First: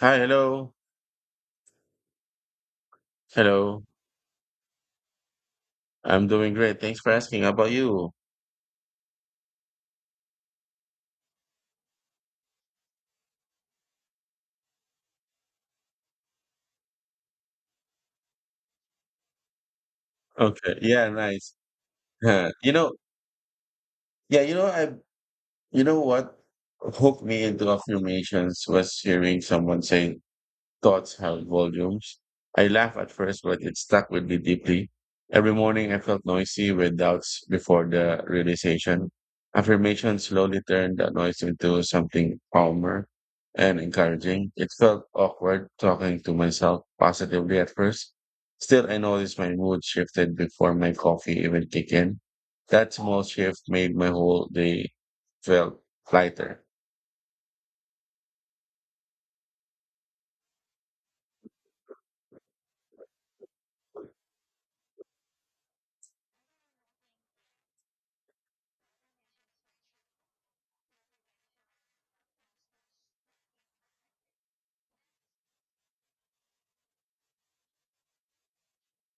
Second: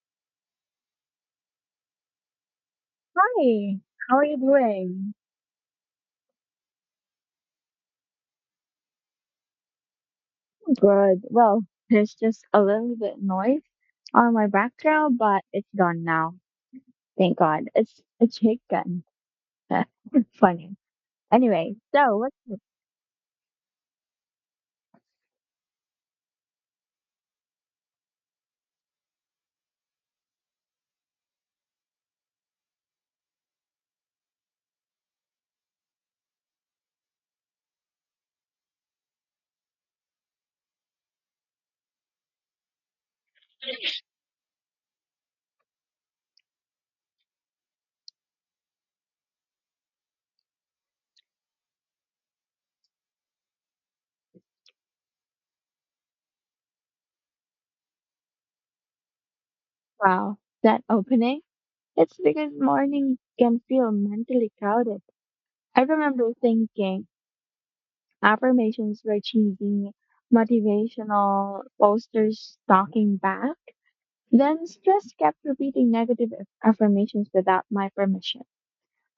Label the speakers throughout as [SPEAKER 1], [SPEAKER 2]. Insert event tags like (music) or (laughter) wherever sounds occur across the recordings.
[SPEAKER 1] Hi, hello.
[SPEAKER 2] Hi,
[SPEAKER 1] Hello.
[SPEAKER 2] how are you doing?
[SPEAKER 1] I'm doing great. Thanks for asking. How about you?
[SPEAKER 2] Good. Well, there's just a little bit noise on my background, but it's gone now. Thank God. It's a chicken. (laughs)
[SPEAKER 1] Okay.
[SPEAKER 2] Funny.
[SPEAKER 1] Yeah, nice. (laughs)
[SPEAKER 2] Anyway, so
[SPEAKER 1] Yeah.
[SPEAKER 2] what's
[SPEAKER 1] You know, yeah, you know, I you know what hooked me into affirmations was hearing someone say thoughts held volumes. I laughed at first, but it stuck with me deeply. Every morning I felt noisy with doubts before the realization. Affirmation slowly turned the noise into something calmer and encouraging. It felt awkward talking to myself positively at first. Still, I noticed my mood shifted before my coffee even kicked in. That small shift made my whole day felt lighter.
[SPEAKER 2] wow that opening? It's because morning can feel mentally crowded. I remember thinking affirmations were cheesy, motivational posters talking back. Then stress kept repeating negative affirmations without my permission.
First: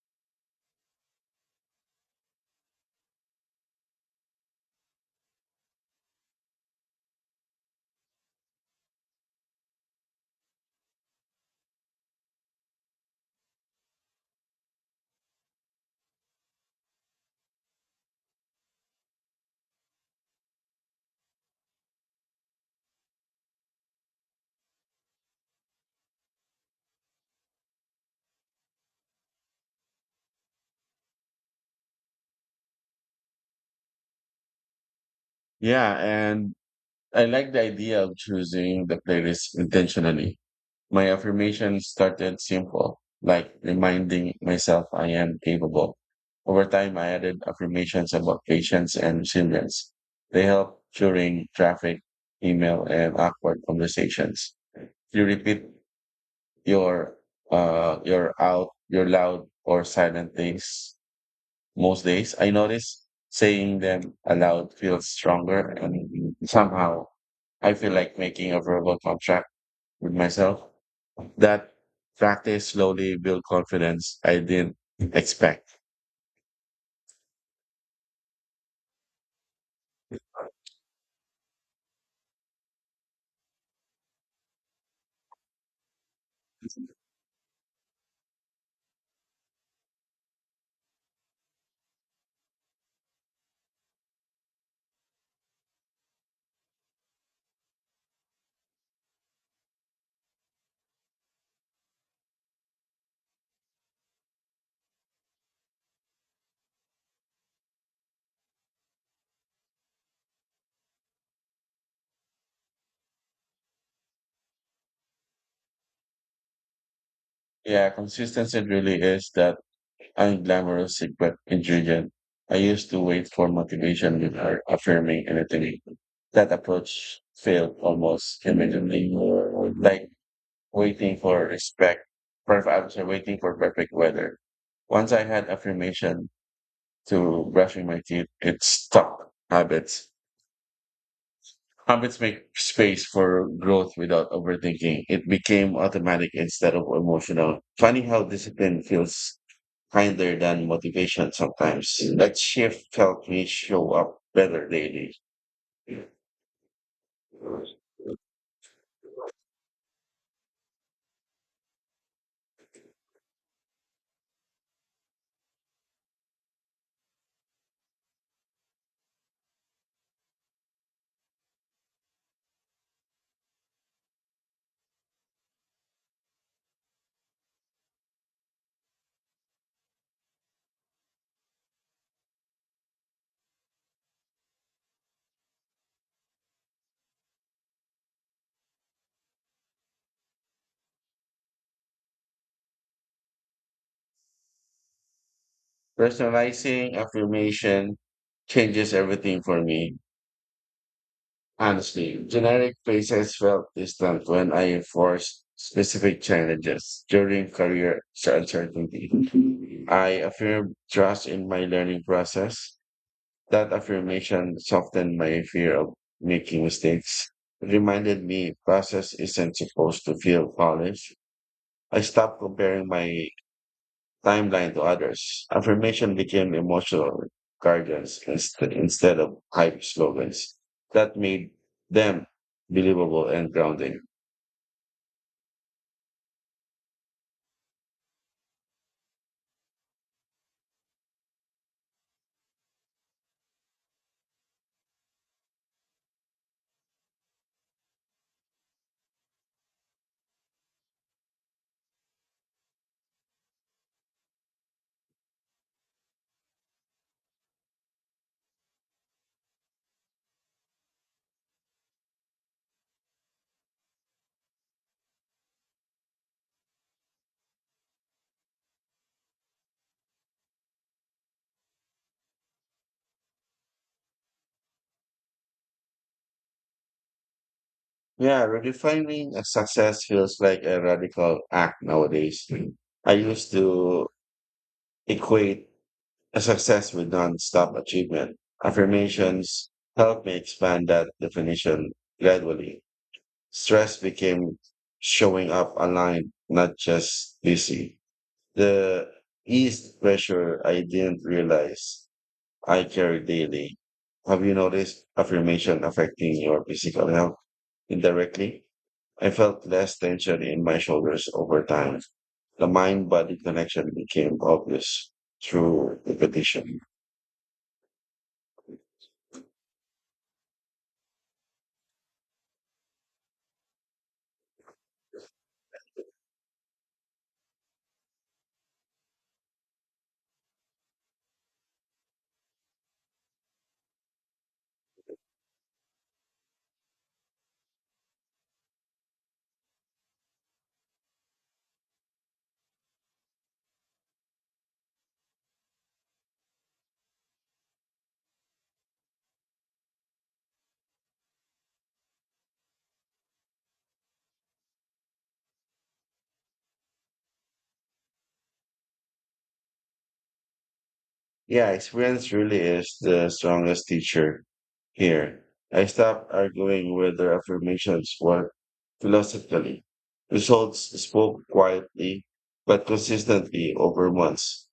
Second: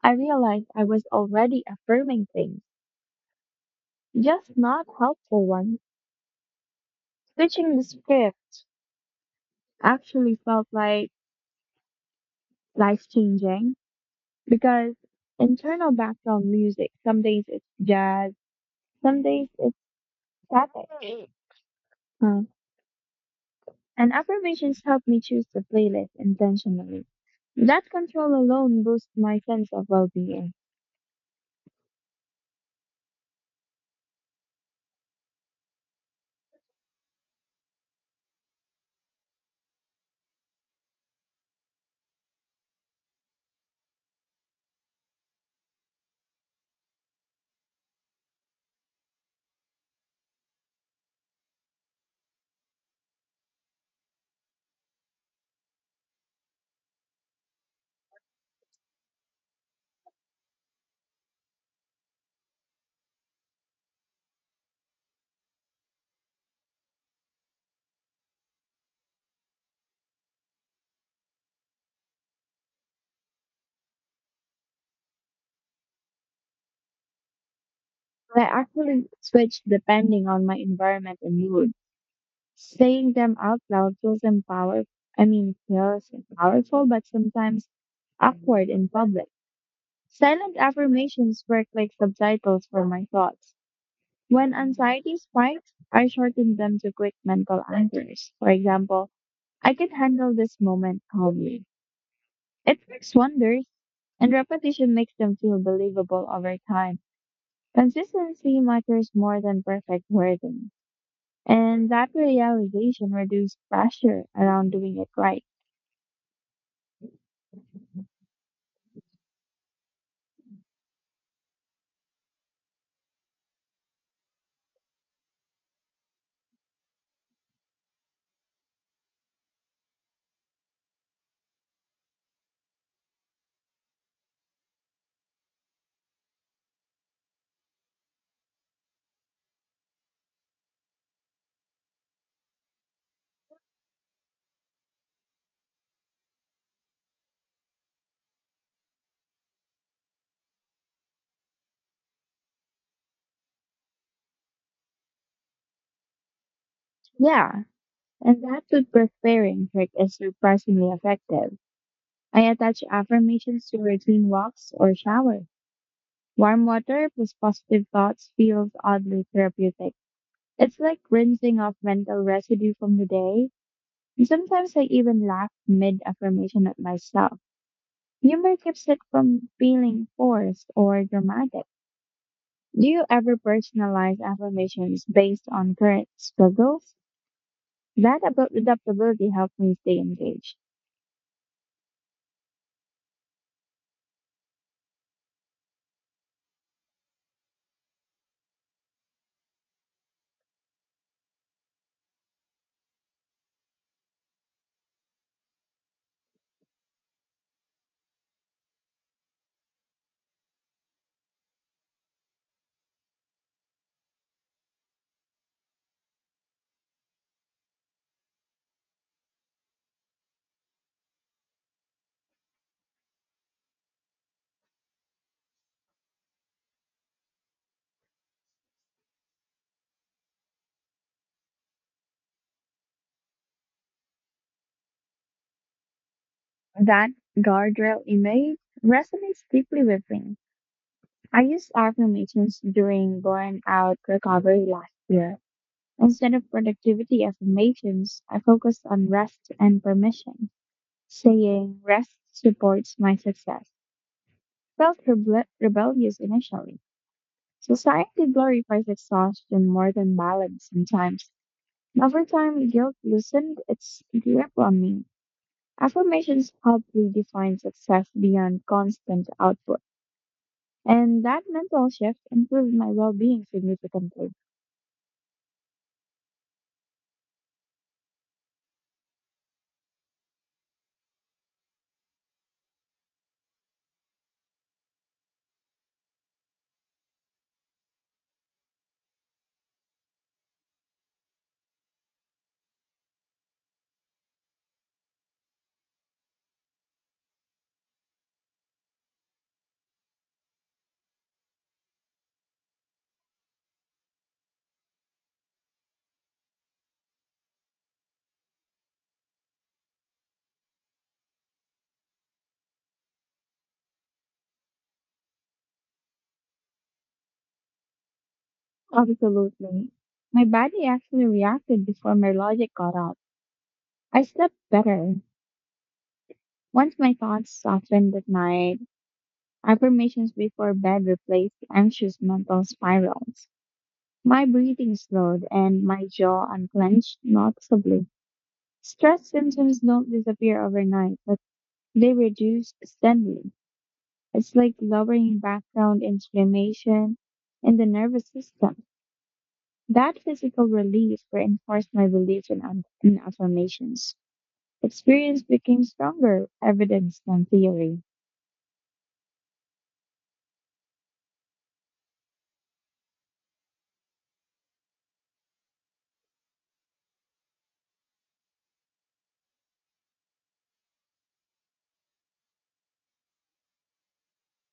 [SPEAKER 2] I realized I was already affirming things, just not helpful ones. Switching the script actually felt like life changing because internal background music, some days it's jazz, some days it's static. Uh, and affirmations help me choose the playlist intentionally. That control alone boosts my sense of well being.
[SPEAKER 1] Yeah, and I like the idea of choosing the playlist intentionally. My affirmation started simple, like reminding myself I am capable. Over time, I added affirmations about patience and resilience. They help during traffic, email, and awkward conversations. You repeat your your loud or silent things most days, I notice saying them aloud feels stronger, and somehow I feel like making a verbal contract with myself. That practice slowly build confidence I didn't expect.
[SPEAKER 2] I actually switch depending on my environment and mood. Saying them out loud feels empower I mean feels powerful but sometimes awkward in public. Silent affirmations work like subtitles for my thoughts. When anxiety spikes, I shorten them to quick mental anchors. For example, I can handle this moment calmly. It works wonders, and repetition makes them feel believable over time. Consistency matters more than perfect wording. And that realization reduced pressure around doing it right.
[SPEAKER 1] Yeah, consistency really is that unglamorous secret ingredient. I used to wait for motivation before affirming anything. That approach failed almost immediately. Like waiting for respect. Perfect, I was waiting for perfect weather. Once I had affirmation to brushing my teeth, it stopped habits. Habits make space for growth without overthinking. It became automatic instead of emotional. Funny how discipline feels kinder than motivation sometimes. That shift helped me show up better daily.
[SPEAKER 2] Yeah, and that food preparing trick is surprisingly effective. I attach affirmations to routine walks or shower. Warm water plus positive thoughts feels oddly therapeutic. It's like rinsing off mental residue from the day. And sometimes I even laugh mid affirmation at myself. Humor keeps it from feeling forced or dramatic. Do you ever personalize affirmations based on current struggles? That about adaptability helps me stay engaged.
[SPEAKER 1] Personalizing affirmation changes everything for me. Honestly, generic places felt distant when I enforced specific challenges during career uncertainty. I affirmed trust in my learning process. That affirmation softened my fear of making mistakes. It reminded me process isn't supposed to feel polished. I stopped comparing my timeline to others. Affirmation became emotional guardians instead of hype slogans. That made them believable and grounding.
[SPEAKER 2] That guardrail image resonates deeply with me. I use affirmations during burnout recovery last. Instead of productivity affirmations, I focused on rest and permission, saying rest supports my success. Felt rebellious initially. Society glorifies exhaustion more than balance sometimes. Over time, guilt loosened its grip on me. Affirmations helped redefine success beyond constant output, and that mental shift improved my well being significantly.
[SPEAKER 1] Yeah, redefining a success feels like a radical act nowadays. I used to equate a success with nonstop achievement. Affirmations helped me expand that definition gradually. Stress became showing up aligned, not just busy. The ease pressure I didn't realize I carry daily. Have you noticed affirmation affecting your physical health indirectly? I felt less tension in my shoulders over time. The mind body connection became obvious through repetition.
[SPEAKER 2] Absolutely. My body actually reacted before my logic caught up. I slept better. Once my thoughts softened at night, affirmations before bed replaced anxious mental spirals. My breathing slowed and my jaw unclenched noticeably. Stress symptoms don't disappear overnight, but they reduce steadily. It's like lowering background inflammation in the nervous system. That physical relief reinforced my belief in affirmations. Experience became stronger evidence than theory.
[SPEAKER 1] Yeah, experience really is the strongest teacher here. I stopped arguing with their affirmations were philosophically. Results spoke quietly but consistently over months.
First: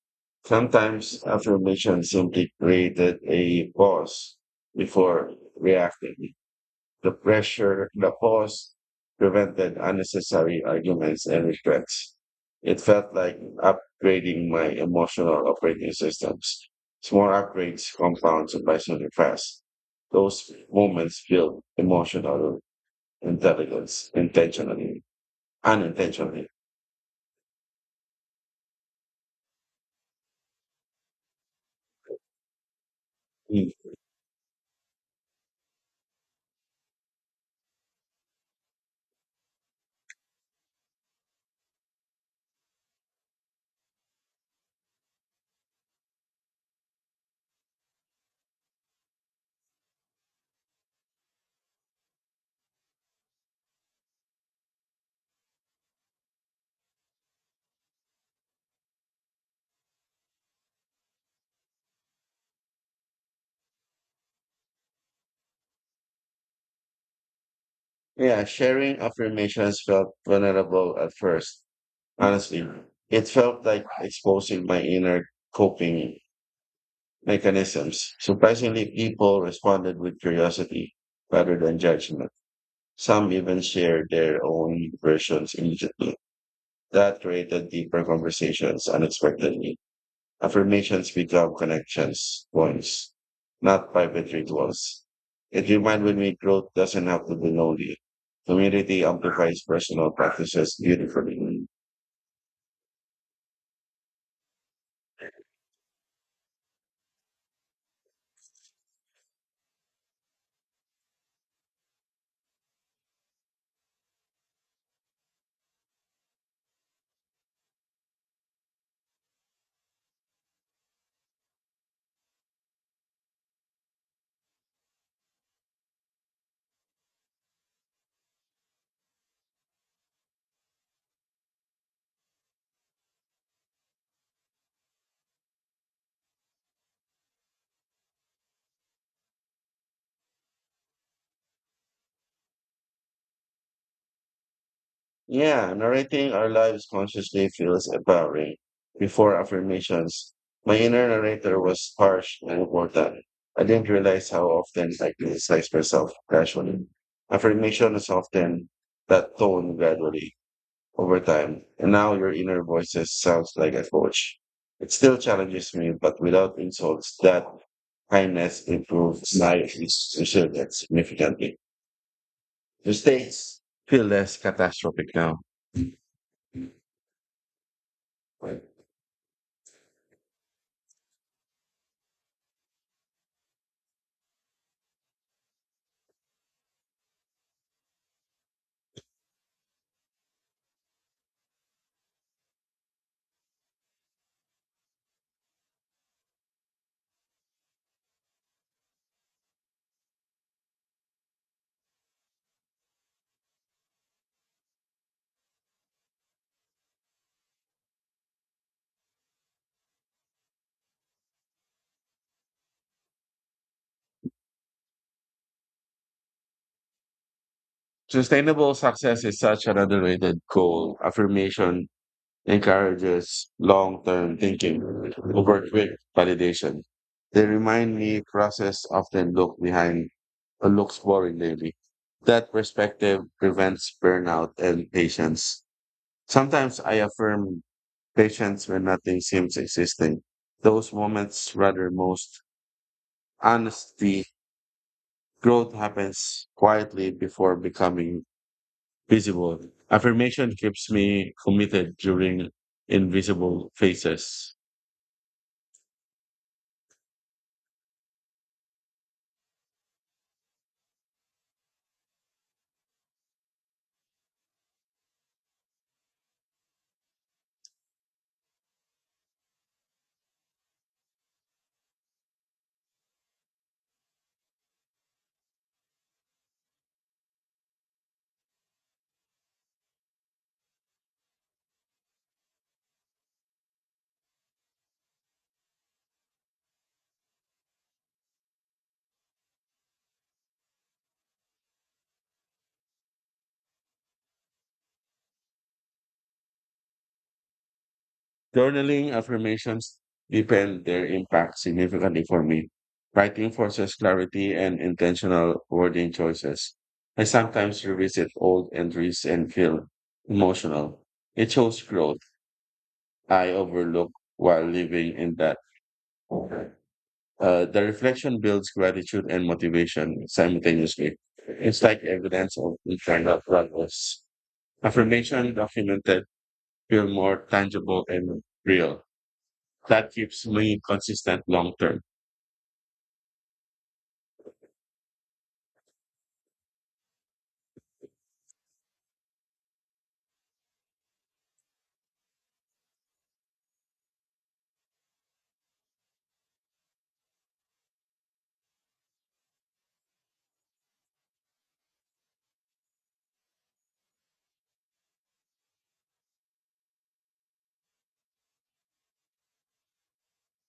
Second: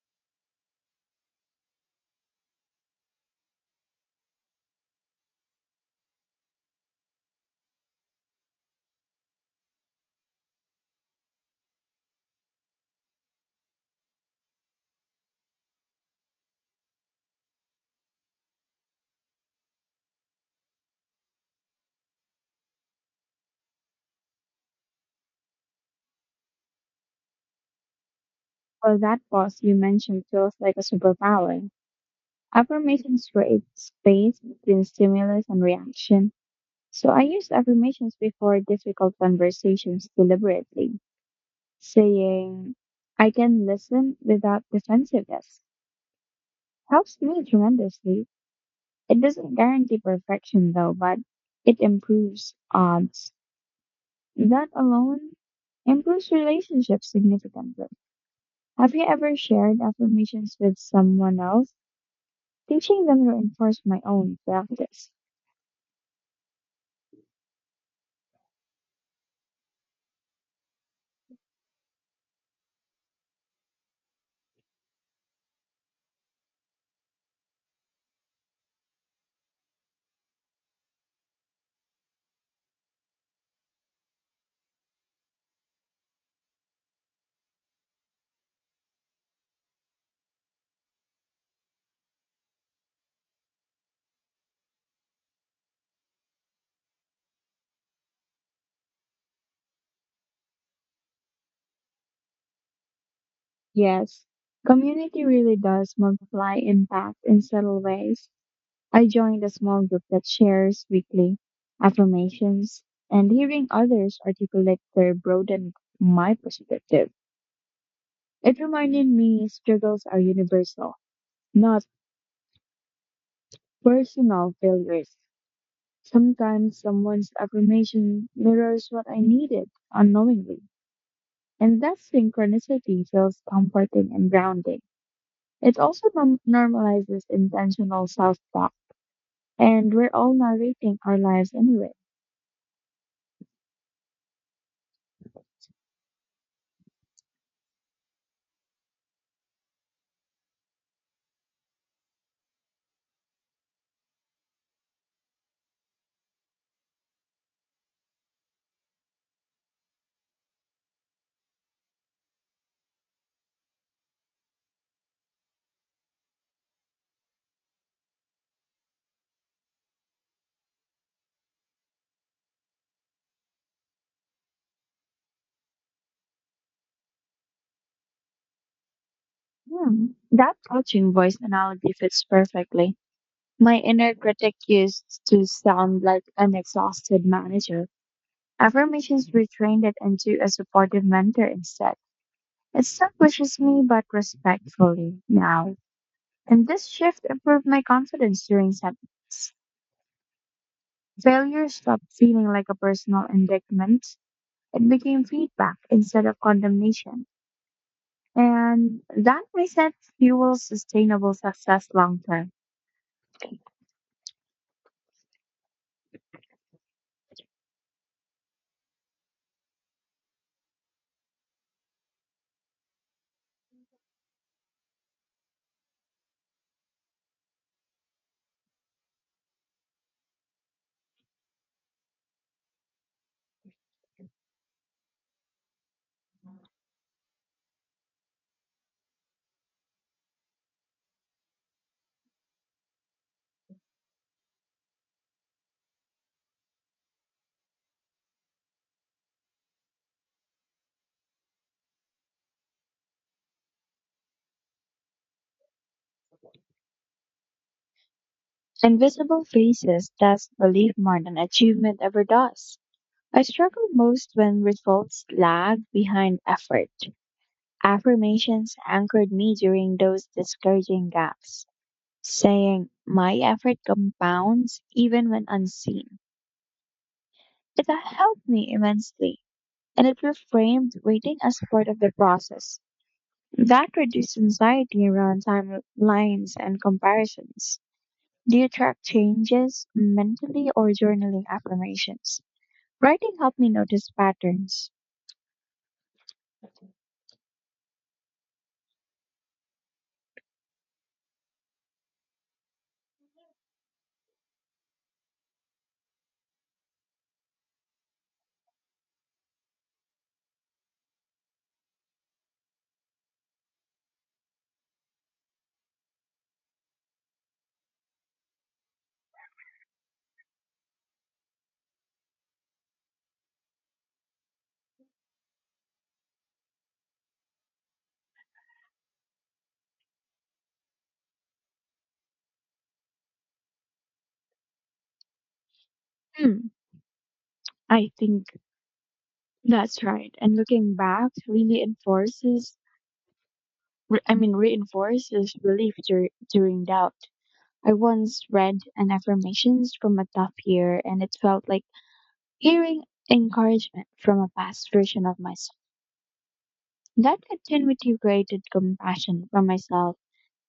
[SPEAKER 1] Sometimes affirmations simply created a pause before reacting. The pressure, the pause prevented unnecessary arguments and regrets. It felt like upgrading my emotional operating systems. Small upgrades compound surprisingly fast. Those moments build emotional intelligence intentionally, unintentionally.
[SPEAKER 2] Well, that pause you mentioned feels like a superpower. Affirmations create
[SPEAKER 1] Mm.
[SPEAKER 2] space between stimulus and reaction. So I used affirmations before difficult conversations deliberately saying, I can listen without defensiveness helps me tremendously. It doesn't guarantee perfection though, but it improves odds. That alone improves relationships significantly. Have you ever shared affirmations with someone else? Teaching them reinforced my own practice.
[SPEAKER 1] Yeah, sharing affirmations felt vulnerable at first. Honestly, it felt like exposing my inner coping mechanisms. Surprisingly, people responded with curiosity rather than judgment. Some even shared their own versions immediately. That created deeper conversations unexpectedly. Affirmations become connections points, not private rituals. It reminded me growth doesn't have to be lonely. Community amplifies personal practices beautifully.
[SPEAKER 2] Yes, community really does multiply impact in subtle ways. I joined a small group that shares weekly affirmations, and hearing others articulate their broadened my perspective. It reminded me struggles are universal, not personal failures. Sometimes someone's affirmation mirrors what I needed unknowingly, and that synchronicity feels comforting and grounding. It also normalizes intentional self talk, and we're all narrating our lives anyway.
[SPEAKER 1] Yeah, narrating our lives consciously feels empowering. Before affirmations, my inner narrator was harsh and important. I didn't realize how often I criticized myself casually. Affirmation is often that tone gradually over time, and now your inner voices sounds like a coach. It still challenges me, but without insults, that kindness improves my resilience significantly. Mistakes feel less catastrophic now.
[SPEAKER 2] Hmm, that coaching voice analogy fits perfectly. My inner critic used to sound like an exhausted manager. Affirmations retrained it into a supportive mentor instead. It still pushes me, but respectfully now. And this shift improved my confidence during setbacks. Failure stopped feeling like a personal indictment. It became feedback instead of condemnation. And that mindset fuels sustainable success long term.
[SPEAKER 1] Sustainable success is such an underrated goal. Affirmation encourages long term thinking over quick validation. They remind me process often look behind or looks boring daily. That perspective prevents burnout and patience. Sometimes I affirm patience when nothing seems existing. Those moments rather most honesty. Growth happens quietly before becoming visible. Affirmation keeps me committed during invisible phases.
[SPEAKER 2] Invisible faces test belief more than achievement ever does. I struggled most when results lagged behind effort. Affirmations anchored me during those discouraging gaps, saying, my effort compounds even when unseen. It helped me immensely, and it reframed waiting as part of the process. That reduced anxiety around timelines and comparisons. Do you track changes mentally or journaling affirmations? Writing helped me notice patterns.
[SPEAKER 1] Journaling affirmations depend their impact significantly for me. Writing forces clarity and intentional wording choices. I sometimes revisit old entries and feel emotional. It shows growth I overlook while living in that. Uh, the reflection builds gratitude and motivation simultaneously. It's like evidence of internal progress. Affirmation documented feel more tangible and real. That keeps me consistent long term.
[SPEAKER 2] Hmm, I think that's right. And looking back really enforces, re- I mean, reinforces relief during doubt. I once read an affirmations from a tough year, and it felt like hearing encouragement from a past version of myself. That continuity created compassion for myself,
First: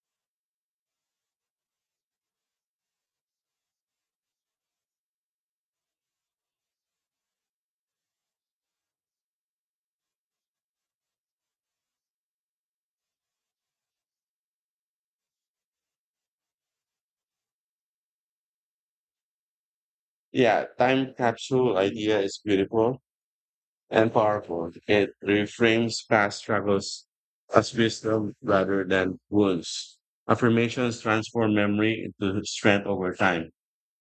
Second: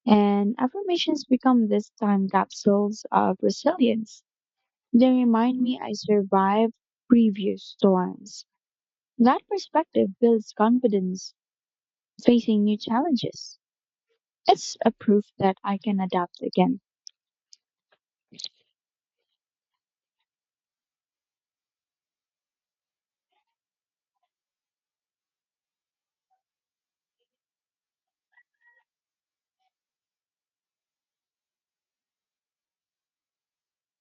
[SPEAKER 2] and affirmations become this time capsules of resilience. They remind me I survived previous storms. That perspective builds confidence facing new challenges. It's a proof that I can adapt again.
[SPEAKER 1] Yeah, time capsule idea is beautiful and powerful. It reframes past struggles as wisdom rather than wounds. Affirmations transform memory into strength over time.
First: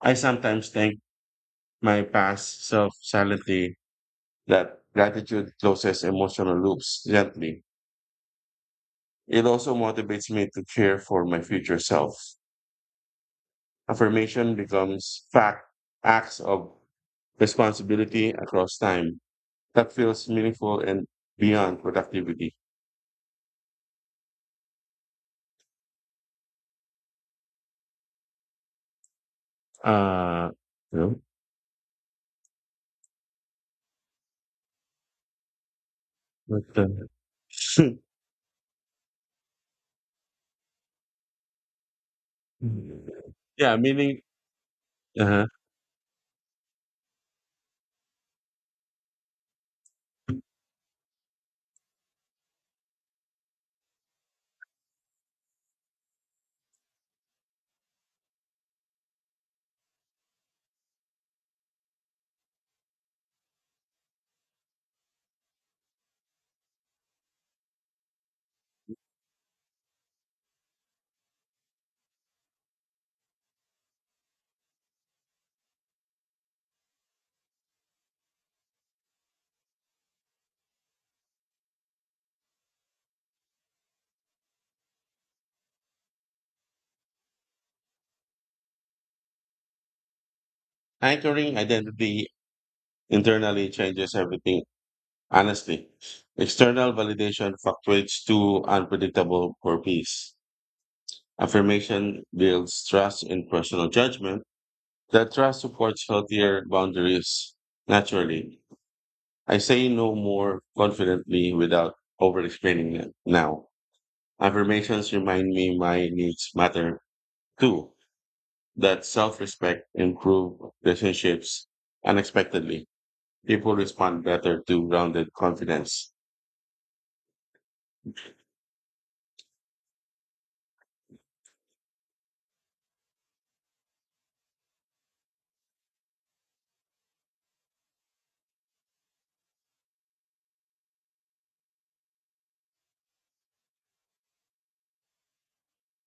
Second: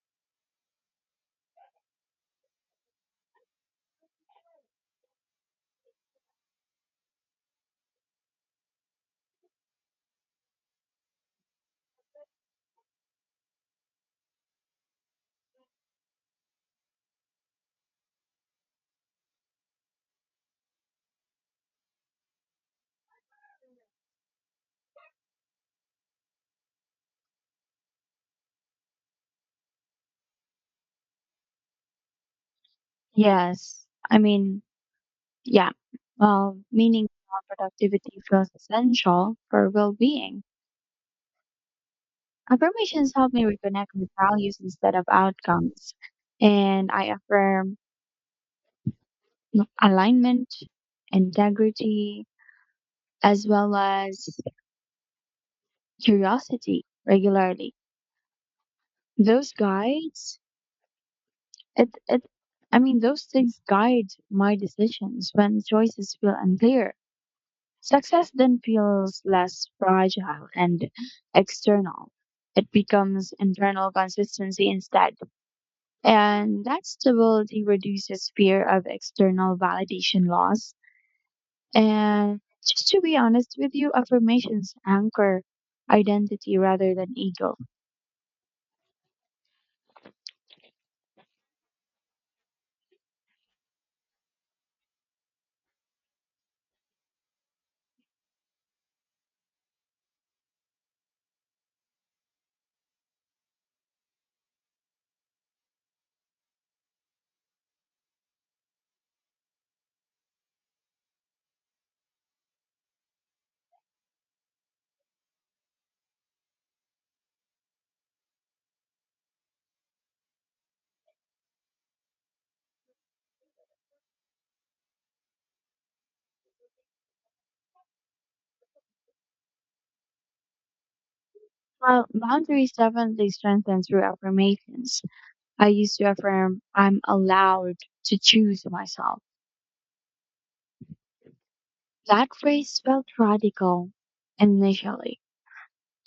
[SPEAKER 1] I sometimes thank my past self silently that gratitude closes emotional loops gently. It also motivates me to care for my future self. Affirmation becomes fact acts of responsibility across time that feels meaningful and beyond productivity. Uh, you know,
[SPEAKER 2] Yes. I mean, yeah. Well,
[SPEAKER 1] but,
[SPEAKER 2] meaning
[SPEAKER 1] uh,
[SPEAKER 2] productivity feels essential for well being. Affirmations help
[SPEAKER 1] (laughs)
[SPEAKER 2] me
[SPEAKER 1] yeah,
[SPEAKER 2] reconnect with
[SPEAKER 1] meaning
[SPEAKER 2] values instead of
[SPEAKER 1] uh
[SPEAKER 2] outcomes. And I affirm alignment, integrity, as well as curiosity regularly. Those guides, it, I mean, Those things guide my decisions when choices feel unclear. Success then feels less fragile and external. It becomes internal consistency instead. And that stability reduces fear of external validation loss. And just to be honest with you, affirmations anchor identity rather than ego.
[SPEAKER 1] Anchoring identity internally changes everything. Honestly, external validation fluctuates too unpredictable for peace. Affirmation builds trust in personal judgment. That trust supports healthier boundaries naturally I say no more confidently without over explaining it now. Affirmations remind me my needs matter too, that self respect improve relationships unexpectedly. People respond better to grounded confidence.
[SPEAKER 2] Well, boundaries definitely strengthen through affirmations. I used to affirm, I'm allowed to choose myself. That phrase felt radical initially.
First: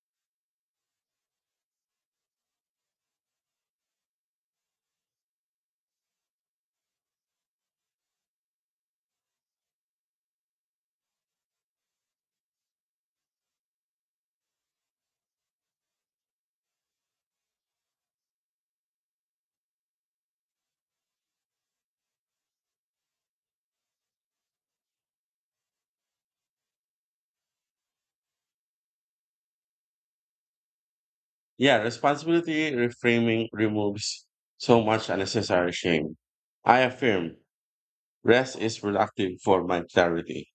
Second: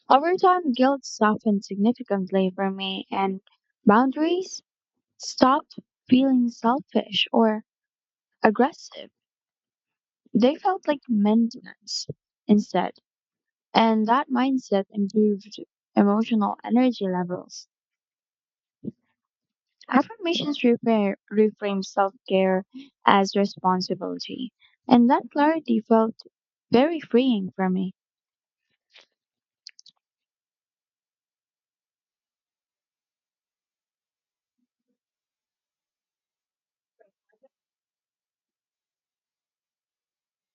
[SPEAKER 2] Over time, guilt softened significantly for me, and boundaries stopped feeling selfish or aggressive. They felt like maintenance instead, and that mindset improved emotional energy levels. Reframe self care as responsibility, and that clarity felt very freeing for me.
[SPEAKER 1] Yeah, responsibility reframing removes so much unnecessary shame. I affirm rest is productive for my clarity.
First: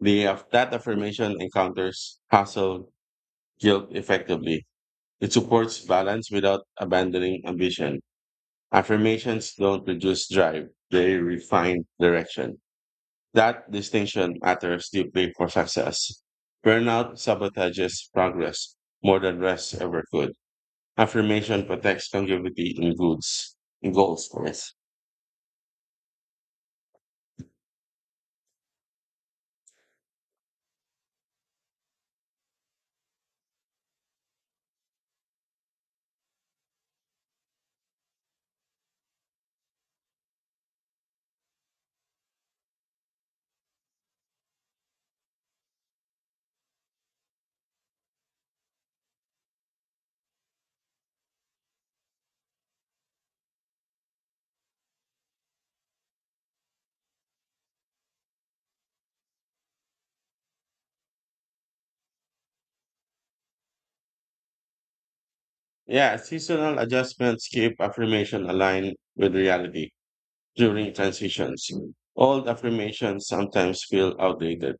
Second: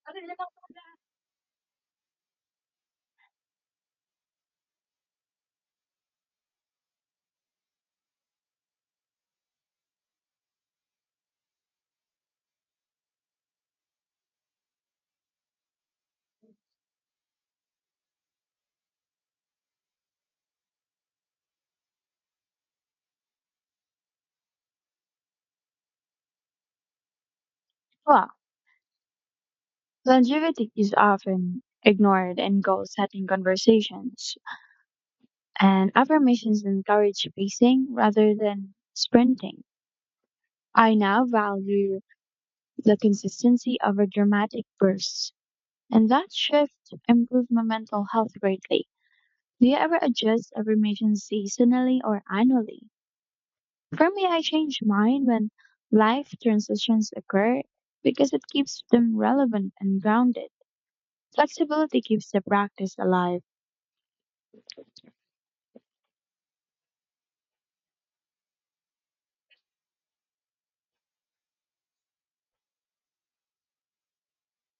[SPEAKER 1] That affirmation encounters hustle guilt effectively It supports balance without abandoning ambition. Affirmations don't reduce drive, they refine direction. That distinction matters deeply for success. Burnout sabotages progress more than rest ever could. Affirmation protects longevity in goals. Yes.
[SPEAKER 2] Well, longevity is often ignored in goal setting conversations, and affirmations encourage pacing rather than sprinting. I now value the consistency over dramatic bursts, and that shift improved my mental health greatly. Do you ever adjust affirmations seasonally or annually? For me, I change mine when life transitions occur because it keeps them relevant and grounded. Flexibility keeps the practice alive.
[SPEAKER 1] Yeah, seasonal adjustments keep affirmation aligned with reality during transitions. Old affirmations sometimes feel outdated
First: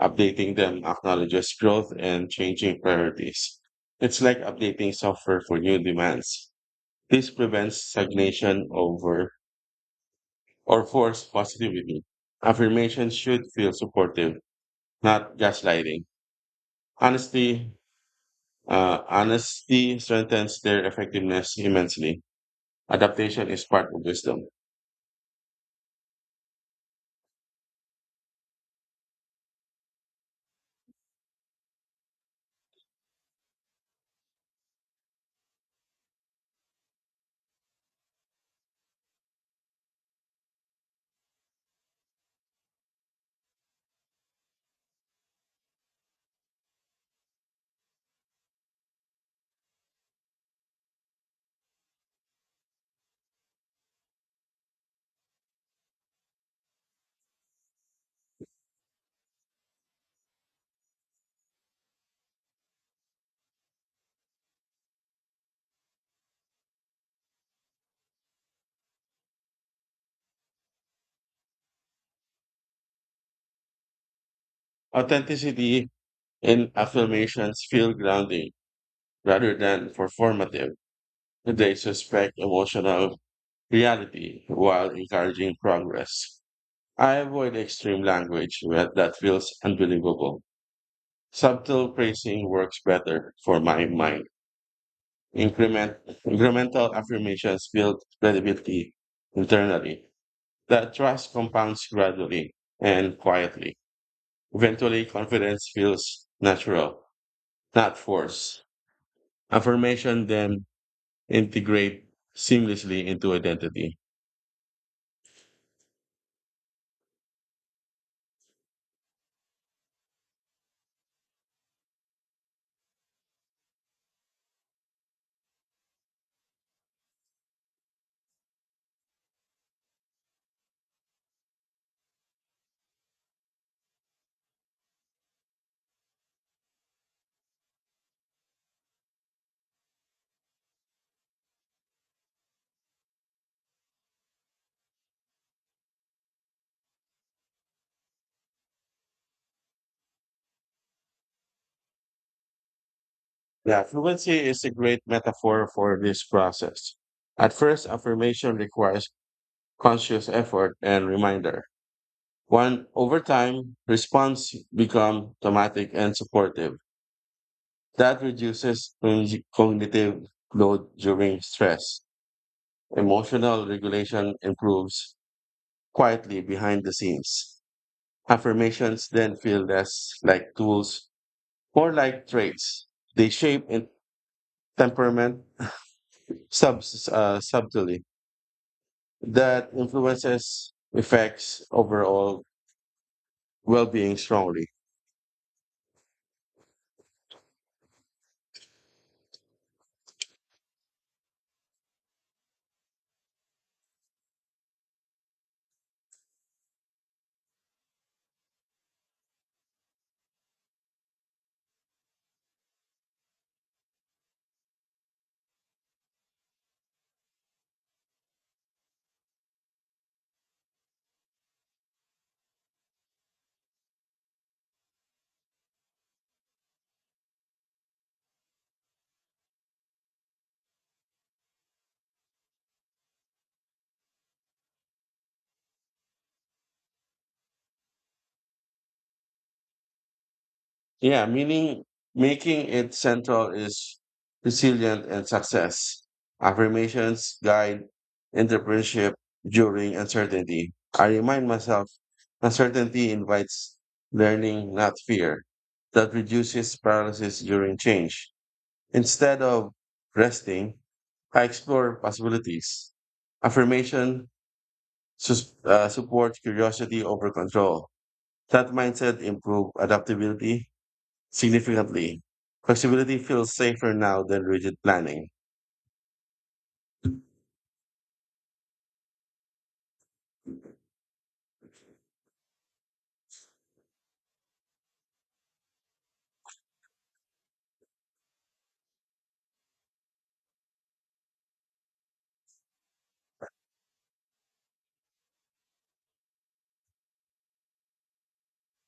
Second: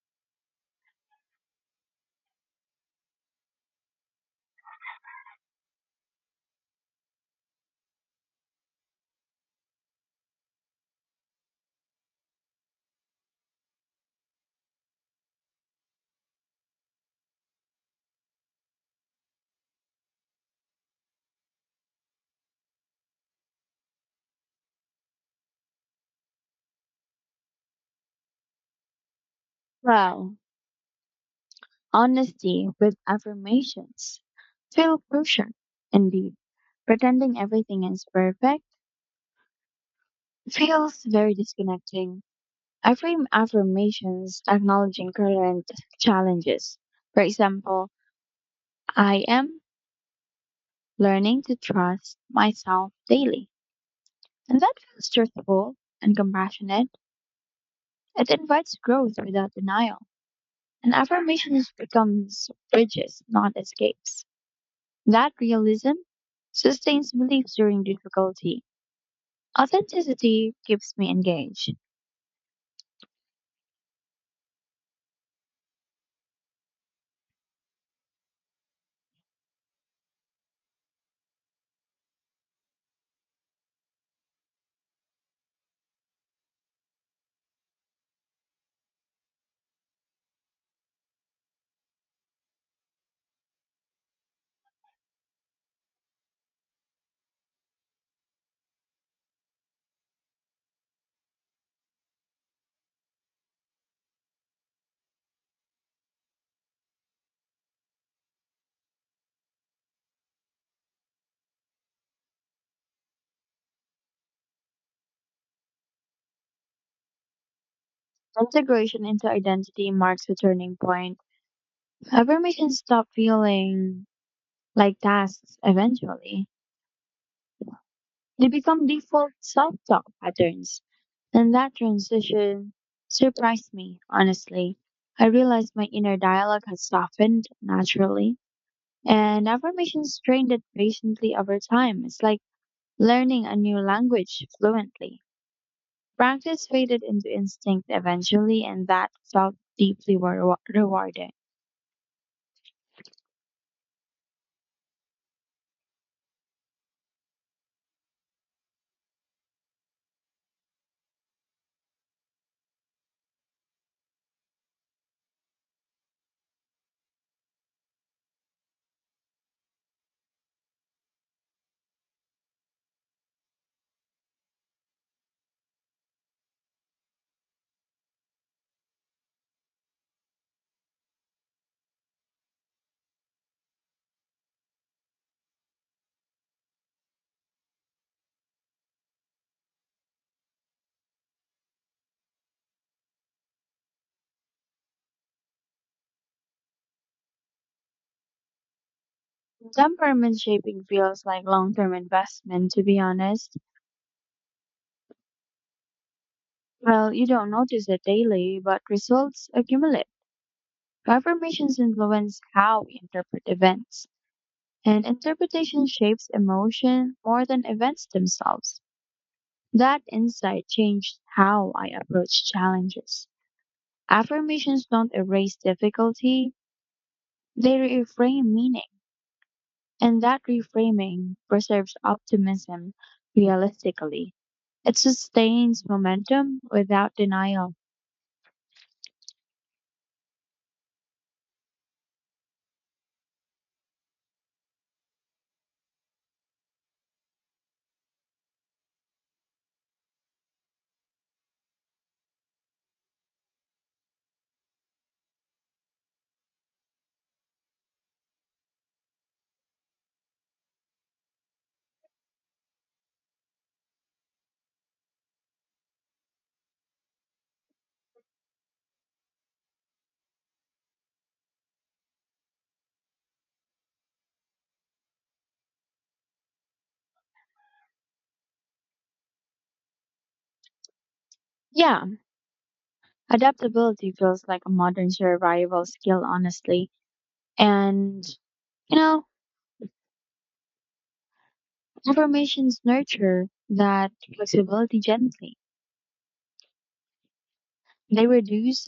[SPEAKER 1] Updating them acknowledges growth and changing priorities. It's like updating software for new demands. This prevents stagnation over or forced positivity. Affirmation should feel supportive, not gaslighting. Honesty, honesty strengthens their effectiveness immensely. Adaptation is part of wisdom.
[SPEAKER 2] Well, honesty with affirmations feel crucial. Indeed, pretending everything is perfect feels very disconnecting. I frame affirmations acknowledging current challenges. For example, I am learning to trust myself daily. And that feels truthful and compassionate. It invites growth without denial. And affirmations becomes bridges, not escapes. That realism sustains beliefs during difficulty. Authenticity keeps me engaged.
[SPEAKER 1] Authenticity in affirmations feel grounding rather than performative. They suspect emotional reality while encouraging progress. I avoid extreme language that feels unbelievable. Subtle phrasing works better for my mind. Increment, incremental affirmations build credibility internally. That trust compounds gradually and quietly. Eventually, confidence feels natural, not forced. Affirmation then integrate seamlessly into identity.
[SPEAKER 2] Integration into identity marks a turning point. Affirmations stop feeling like tasks eventually. They become default self-talk patterns. And that transition surprised me, honestly. I realized my inner dialogue had softened naturally, and affirmations trained it patiently over time. It's like learning a new language fluently. Practice faded into instinct eventually, and that felt deeply rewarding.
[SPEAKER 1] Yeah, fluency is a great metaphor for this process. At first, affirmation requires conscious effort and reminder. One over time, response become automatic and supportive. That reduces cognitive load during stress. Emotional regulation improves quietly behind the scenes. Affirmations then feel less like tools, more like traits. They shape in temperament sub, uh, subtly. That influences effects overall well-being strongly.
[SPEAKER 2] Temperament shaping feels like long term investment, to be honest. Well, you don't notice it daily, but results accumulate. Affirmations influence how we interpret events. And interpretation shapes emotion more than events themselves. That insight changed how I approach challenges. Affirmations don't erase difficulty, they reframe meaning. And that reframing preserves optimism realistically. It sustains momentum without denial.
[SPEAKER 1] Yeah, meaning making it central is resilient and success. Affirmations guide entrepreneurship during uncertainty. I remind myself uncertainty invites learning, not fear. That reduces paralysis during change. Instead of resting, I explore possibilities. Affirmation support curiosity over control. That mindset improved adaptability significantly. Flexibility feels safer now than rigid planning.
[SPEAKER 2] Yeah, adaptability feels like a modern survival skill, honestly. And, you know, affirmations nurture that flexibility gently. They reduce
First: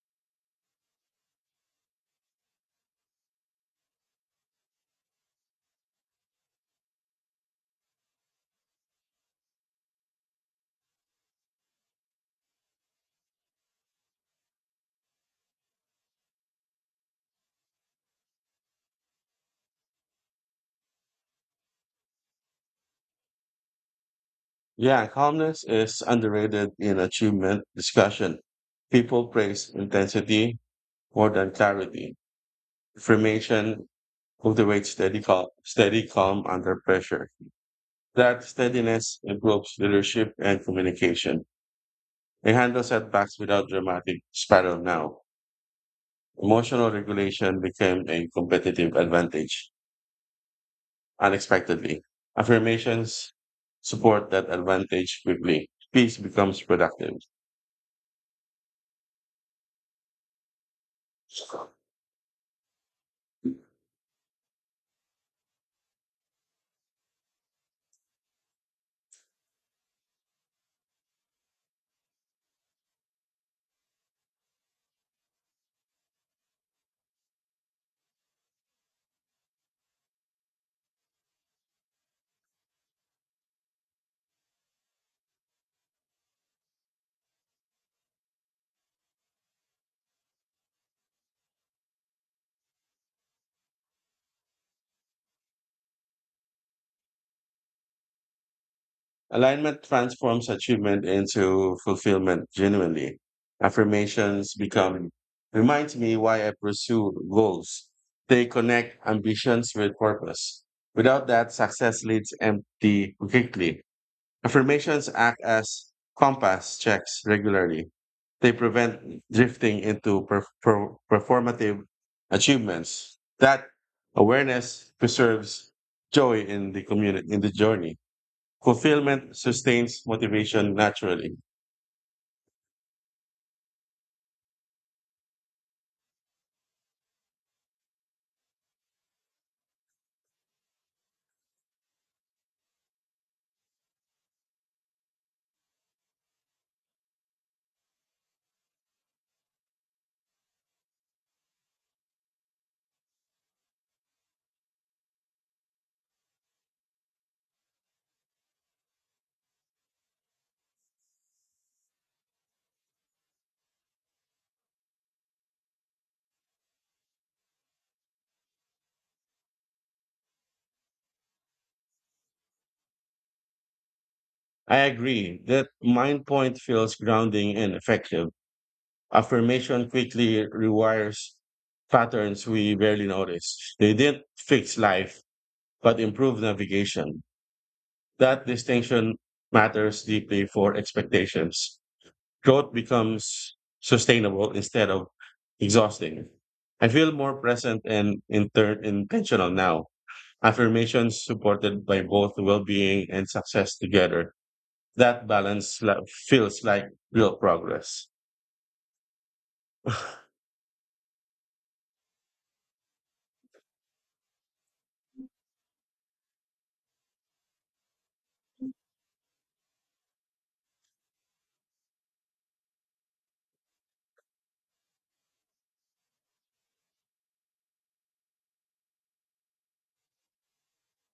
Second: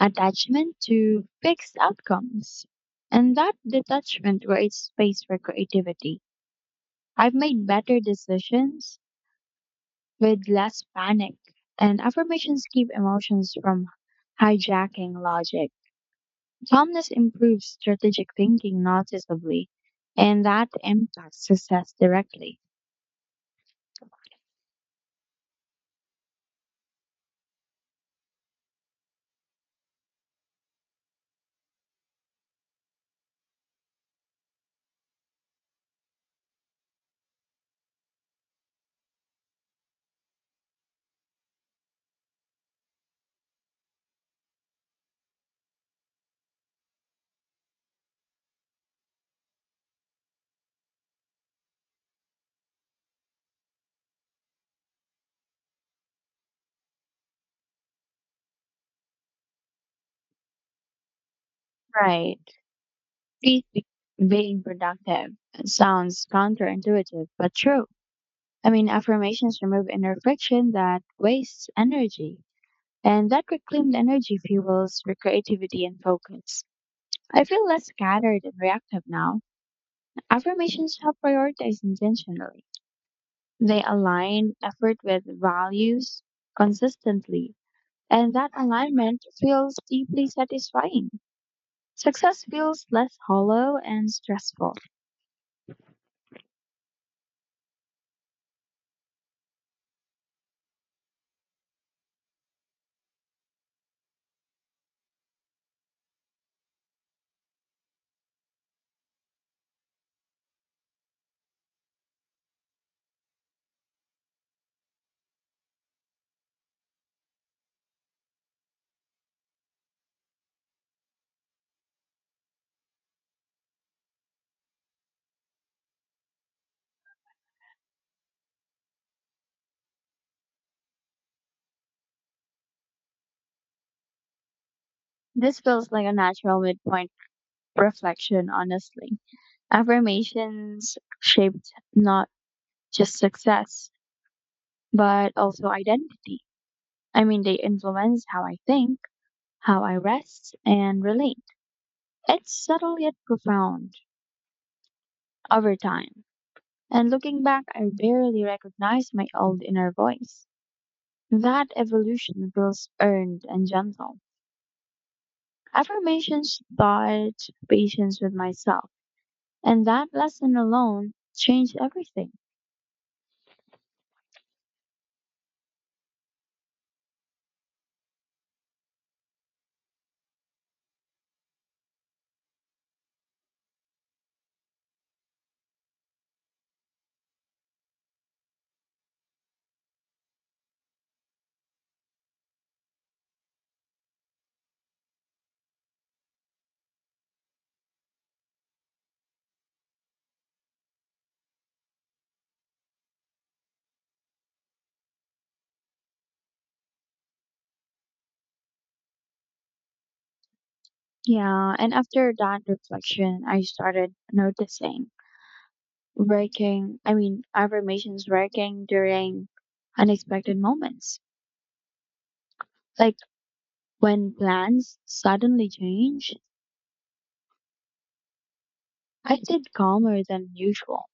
[SPEAKER 2] attachment to fixed outcomes. And that detachment creates space for creativity. I've made better decisions with less panic, and affirmations keep emotions from hijacking logic. Calmness improves strategic thinking noticeably, and that impacts success directly.
[SPEAKER 1] Yeah, calmness is underrated in achievement discussion. People praise intensity more than clarity. Information cultivates steady calm under pressure. That steadiness improves leadership and communication. They handle setbacks without dramatic spiral now. Emotional regulation became a competitive advantage unexpectedly. Affirmations support that advantage quickly. Peace becomes productive.
[SPEAKER 2] Right. treat be- Being productive sounds counterintuitive, but true. I mean, affirmations remove inner friction that wastes energy, and that reclaimed energy fuels your creativity and focus. I feel less scattered and reactive now. Affirmations help prioritize intentionally. They align effort with values consistently, and that alignment feels deeply satisfying. Success feels less hollow and stressful.
[SPEAKER 1] Alignment transforms achievement into fulfillment genuinely. Affirmations become reminds me why I pursue goals. They connect ambitions with purpose. Without that, success leads empty quickly. Affirmations act as compass checks regularly. They prevent drifting into performative achievements. That awareness preserves joy in the community in the journey. Fulfillment sustains motivation naturally.
[SPEAKER 2] This feels like a natural midpoint reflection, honestly. Affirmations shaped not just success, but also identity. I mean, they influence how I think, how I rest, and relate. It's subtle yet profound over time. And looking back, I barely recognize my old inner voice. That evolution feels earned and gentle. Affirmations taught patience with myself, and that lesson alone changed everything.
[SPEAKER 1] I agree that mind point feels grounding and effective. Affirmation quickly rewires patterns we barely notice. They didn't fix life, but improve navigation. That distinction matters deeply for expectations. Growth becomes sustainable instead of exhausting. I feel more present and intentional now. Affirmations supported by both well being and success together. That balance feels like real progress.
[SPEAKER 2] Yeah, and after that reflection, I started noticing working, I mean, affirmations working during unexpected moments. Like when plans suddenly change, I stayed calmer than usual.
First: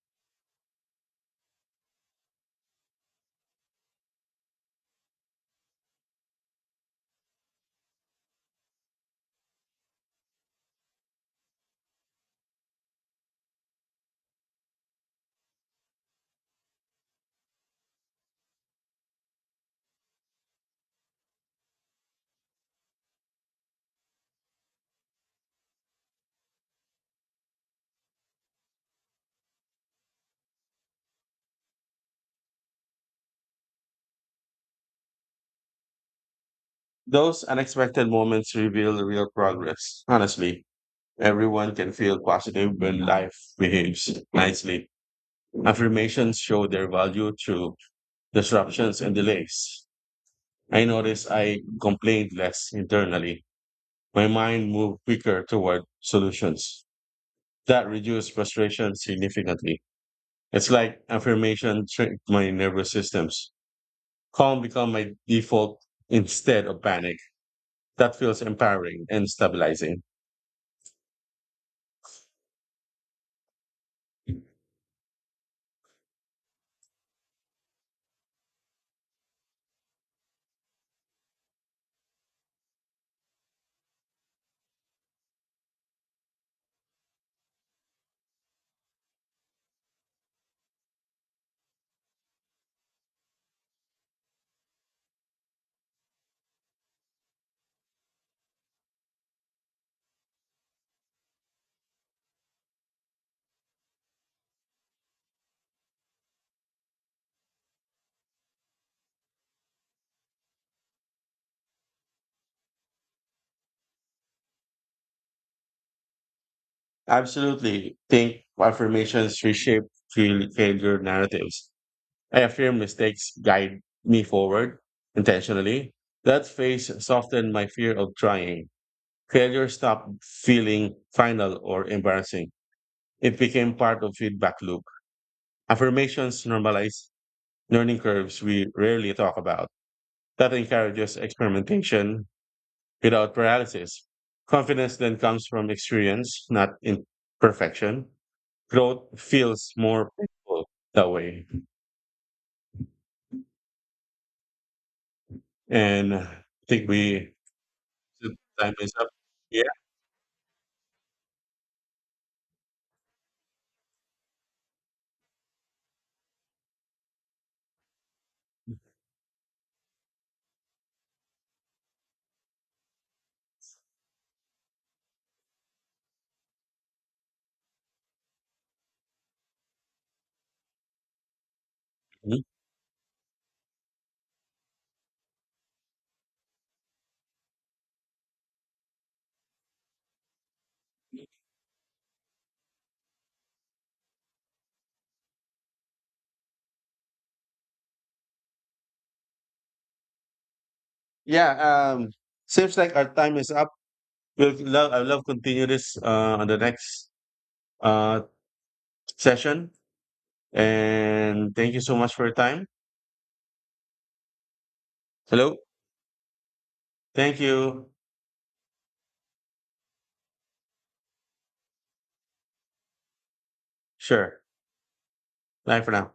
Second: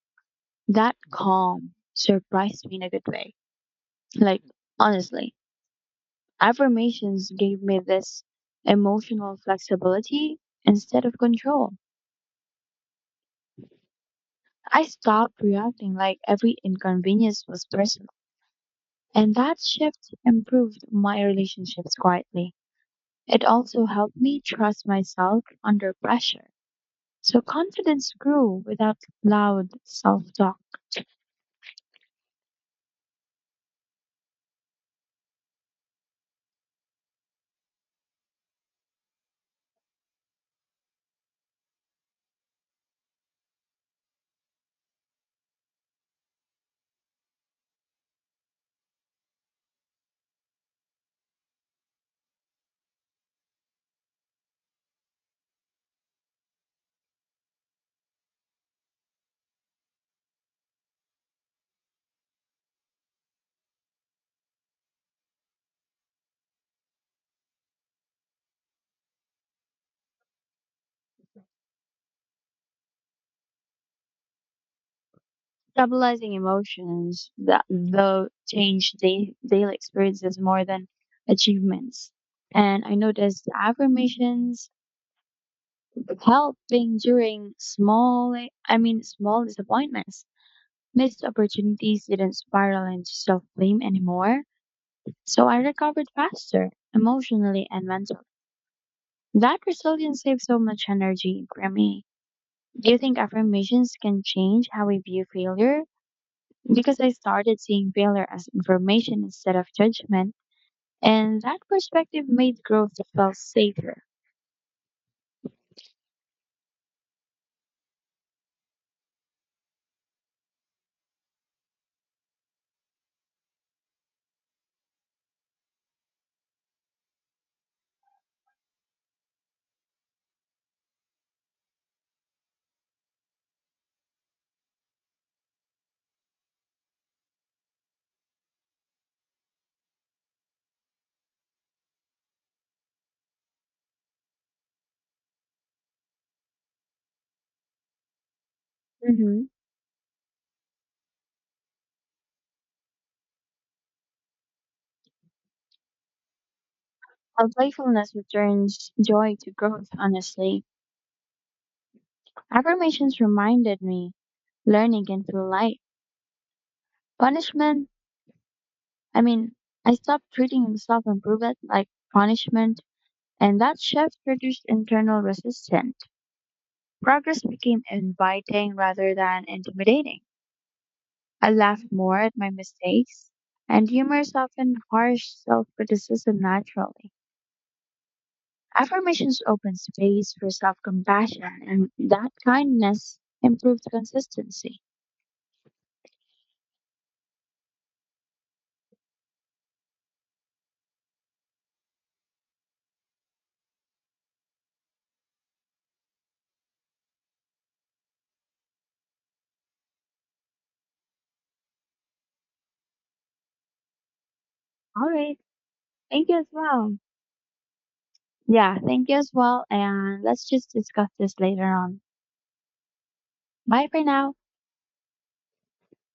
[SPEAKER 2] That calm surprised me in a good way. Like, honestly, affirmations gave me this emotional flexibility instead of control. I stopped reacting like every inconvenience was personal. And that shift improved my relationships quietly. It also helped me trust myself under pressure. So confidence grew without loud self talk.
[SPEAKER 1] Those unexpected moments reveal real progress. Honestly, everyone can feel positive when life behaves nicely. Affirmations show their value through disruptions and delays. I noticed I complained less internally. My mind moved quicker toward solutions. That reduced frustration significantly. It's like affirmation tricked my nervous systems. Calm become my default instead of panic. That feels empowering and stabilizing.
[SPEAKER 2] Stabilizing emotions that though changed daily experiences more than achievements. And I noticed affirmations helping during small disappointments. Missed opportunities didn't spiral into self blame anymore. So I recovered faster, emotionally and mentally. That resilience saved so much energy for me. Do you think affirmations can change how we view failure? Because I started seeing failure as information instead of judgment, and that perspective made growth feel safer.
[SPEAKER 1] Absolutely think affirmations reshape failure narratives. I affirm mistakes guide me forward intentionally. That phase softened my fear of trying. Failure stopped feeling final or embarrassing. It became part of feedback loop. Affirmations normalize learning curves we rarely talk about. That encourages experimentation without paralysis. Confidence then comes from experience, not imperfection. Growth
[SPEAKER 2] Hmm.
[SPEAKER 1] feels more painful that way. And I think we
[SPEAKER 2] How playfulness
[SPEAKER 1] So time
[SPEAKER 2] returns
[SPEAKER 1] is up.
[SPEAKER 2] joy to
[SPEAKER 1] Yeah.
[SPEAKER 2] growth, honestly. Affirmations reminded me learning can feel light. Punishment, I mean, I stopped treating self improvement like punishment, and that shift reduced internal resistance. Progress became inviting rather than intimidating. I laughed more at
[SPEAKER 1] Mhm.
[SPEAKER 2] my mistakes, and humor softened harsh self criticism naturally. Affirmations opened space for self compassion, and that kindness improved consistency.
[SPEAKER 1] Yeah. Um, Seems like our time is up. I love continue this on the next uh, session. And thank you so much for your time.
[SPEAKER 2] All right,
[SPEAKER 1] Hello.
[SPEAKER 2] thank you as well.
[SPEAKER 1] Thank you.
[SPEAKER 2] Yeah, thank you as well, and let's just discuss this later on. Bye for now.
[SPEAKER 1] Sure. Bye for now.